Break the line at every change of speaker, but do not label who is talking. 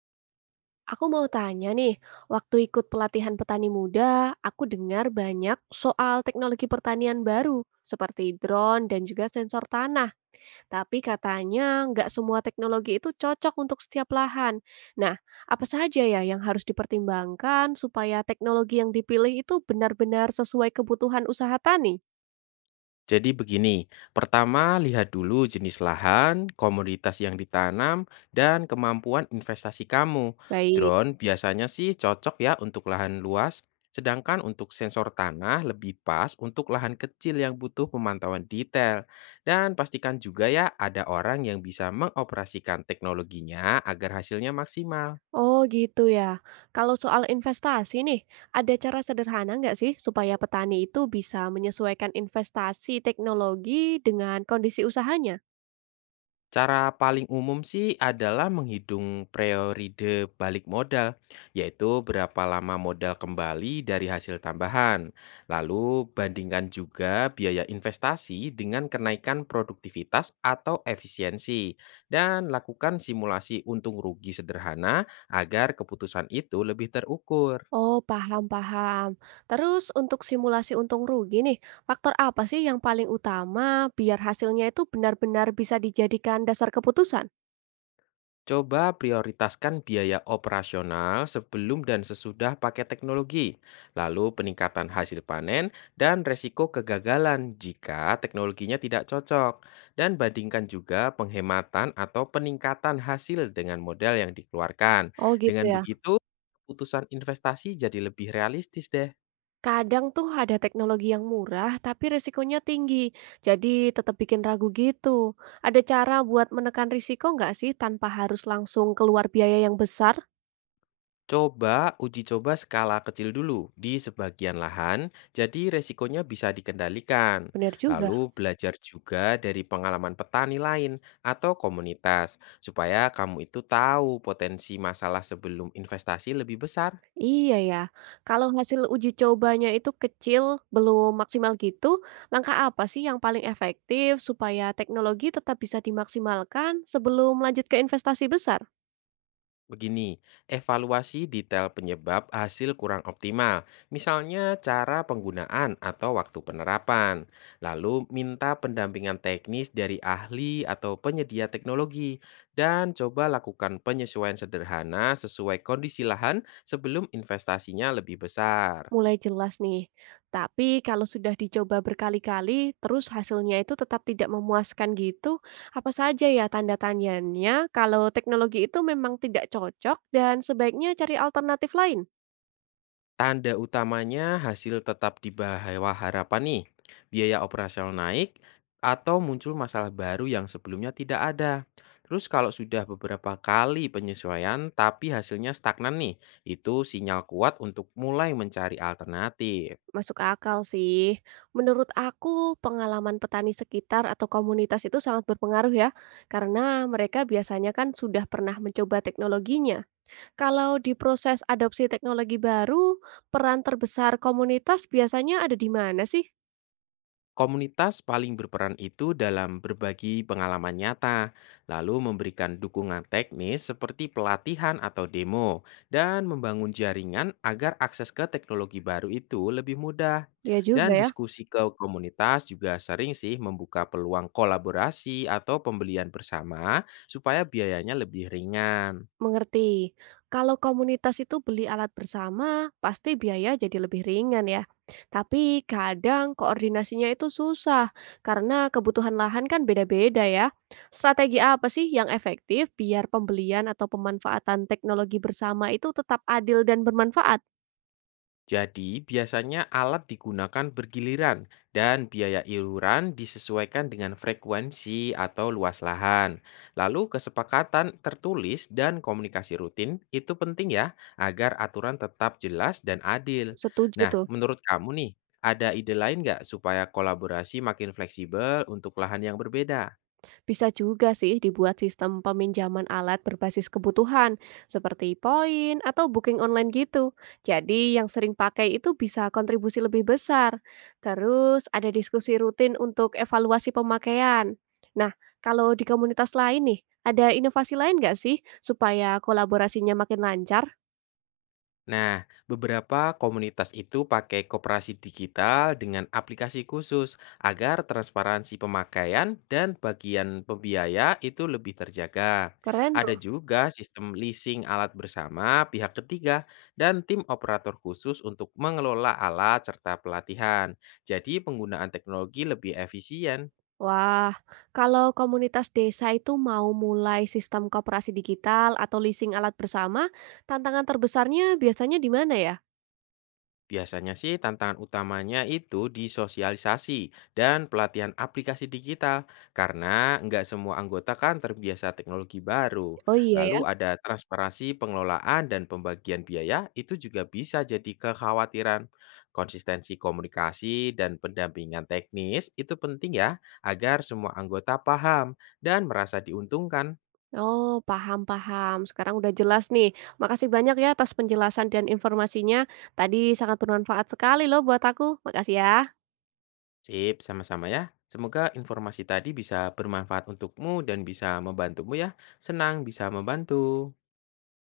Aku mau tanya nih, waktu ikut pelatihan petani muda, aku dengar banyak soal teknologi pertanian baru, seperti drone dan juga sensor tanah. Tapi katanya nggak semua teknologi itu cocok untuk setiap lahan. Nah, apa saja ya yang harus dipertimbangkan supaya teknologi yang dipilih itu benar-benar sesuai kebutuhan usaha tani?
Jadi begini, pertama lihat dulu jenis lahan, komoditas yang ditanam, dan kemampuan investasi kamu.
Baik.
Drone biasanya sih cocok ya untuk lahan luas, sedangkan untuk sensor tanah lebih pas untuk lahan kecil yang butuh pemantauan detail. Dan pastikan juga ya ada orang yang bisa mengoperasikan teknologinya agar hasilnya maksimal.
Oh gitu ya. Kalau soal investasi nih, ada cara sederhana nggak sih supaya petani itu bisa menyesuaikan investasi teknologi dengan kondisi usahanya?
Cara paling umum sih adalah menghitung periode balik modal, yaitu berapa lama modal kembali dari hasil tambahan. Lalu bandingkan juga biaya investasi dengan kenaikan produktivitas atau efisiensi dan lakukan simulasi untung rugi sederhana agar keputusan itu lebih terukur.
Oh paham-paham. Terus untuk simulasi untung rugi nih, faktor apa sih yang paling utama biar hasilnya itu benar-benar bisa dijadikan dasar keputusan?
Coba prioritaskan biaya operasional sebelum dan sesudah pakai teknologi, lalu peningkatan hasil panen dan resiko kegagalan jika teknologinya tidak cocok, dan bandingkan juga penghematan atau peningkatan hasil dengan modal yang dikeluarkan.
Oh gitu
Dengan
ya.
begitu, keputusan investasi jadi lebih realistis deh.
Kadang tuh ada teknologi yang murah tapi risikonya tinggi, jadi tetap bikin ragu gitu. Ada cara buat menekan risiko nggak sih tanpa harus langsung keluar biaya yang besar?
Coba uji coba skala kecil dulu di sebagian lahan, jadi resikonya bisa dikendalikan.
Benar juga.
Lalu belajar juga dari pengalaman petani lain atau komunitas, supaya kamu itu tahu potensi masalah sebelum investasi lebih besar.
Iya ya, kalau hasil uji cobanya itu kecil, belum maksimal gitu, langkah apa sih yang paling efektif supaya teknologi tetap bisa dimaksimalkan sebelum lanjut ke investasi besar?
Begini, evaluasi detail penyebab hasil kurang optimal, misalnya cara penggunaan atau waktu penerapan. Lalu minta pendampingan teknis dari ahli atau penyedia teknologi dan coba lakukan penyesuaian sederhana sesuai kondisi lahan sebelum investasinya lebih besar.
Mulai jelas nih. Tapi kalau sudah dicoba berkali-kali, terus hasilnya itu tetap tidak memuaskan gitu, apa saja ya tanda tanyanya kalau teknologi itu memang tidak cocok dan sebaiknya cari alternatif lain?
Tanda utamanya hasil tetap di bawah harapan nih, biaya operasional naik, atau muncul masalah baru yang sebelumnya tidak ada. Terus kalau sudah beberapa kali penyesuaian tapi hasilnya stagnan nih, itu sinyal kuat untuk mulai mencari alternatif.
Masuk akal sih. Menurut aku, pengalaman petani sekitar atau komunitas itu sangat berpengaruh ya, karena mereka biasanya kan sudah pernah mencoba teknologinya. Kalau di proses adopsi teknologi baru, peran terbesar komunitas biasanya ada di mana sih?
Komunitas paling berperan itu dalam berbagi pengalaman nyata, lalu memberikan dukungan teknis seperti pelatihan atau demo, dan membangun jaringan agar akses ke teknologi baru itu lebih mudah.
Iya juga
Dan
ya,
diskusi ke komunitas juga sering sih membuka peluang kolaborasi atau pembelian bersama supaya biayanya lebih ringan.
mengerti. Kalau komunitas itu beli alat bersama, pasti biaya jadi lebih ringan ya. Tapi kadang koordinasinya itu susah karena kebutuhan lahan kan beda-beda ya. Strategi apa sih yang efektif biar pembelian atau pemanfaatan teknologi bersama itu tetap adil dan bermanfaat?
Jadi, biasanya alat digunakan bergiliran dan biaya iuran disesuaikan dengan frekuensi atau luas lahan. Lalu, kesepakatan tertulis dan komunikasi rutin itu penting ya, agar aturan tetap jelas dan adil.
Setuju
Nah,
tuh.
menurut kamu nih, ada ide lain nggak supaya kolaborasi makin fleksibel untuk lahan yang berbeda?
Bisa juga sih dibuat sistem peminjaman alat berbasis kebutuhan, seperti poin atau booking online gitu. Jadi yang sering pakai itu bisa kontribusi lebih besar. Terus ada diskusi rutin untuk evaluasi pemakaian. Nah, kalau di komunitas lain nih, ada inovasi lain nggak sih supaya kolaborasinya makin lancar?
Nah, beberapa komunitas itu pakai koperasi digital dengan aplikasi khusus agar transparansi pemakaian dan bagian pembiaya itu lebih terjaga.
Keren tuh.
Ada juga sistem leasing alat bersama pihak ketiga dan tim operator khusus untuk mengelola alat serta pelatihan. Jadi penggunaan teknologi lebih efisien.
Wah, kalau komunitas desa itu mau mulai sistem koperasi digital atau leasing alat bersama, tantangan terbesarnya biasanya di mana ya?
Biasanya sih tantangan utamanya itu di sosialisasi dan pelatihan aplikasi digital karena nggak semua anggota kan terbiasa teknologi baru.
Oh iya ya.
Lalu ada transparansi pengelolaan dan pembagian biaya itu juga bisa jadi kekhawatiran. Konsistensi komunikasi dan pendampingan teknis itu penting ya agar semua anggota paham dan merasa diuntungkan.
Oh, paham-paham. Sekarang udah jelas nih. Makasih banyak ya atas penjelasan dan informasinya. Tadi sangat bermanfaat sekali loh buat aku. Makasih ya.
Sip, sama-sama ya. Semoga informasi tadi bisa bermanfaat untukmu dan bisa membantumu ya. Senang bisa membantu.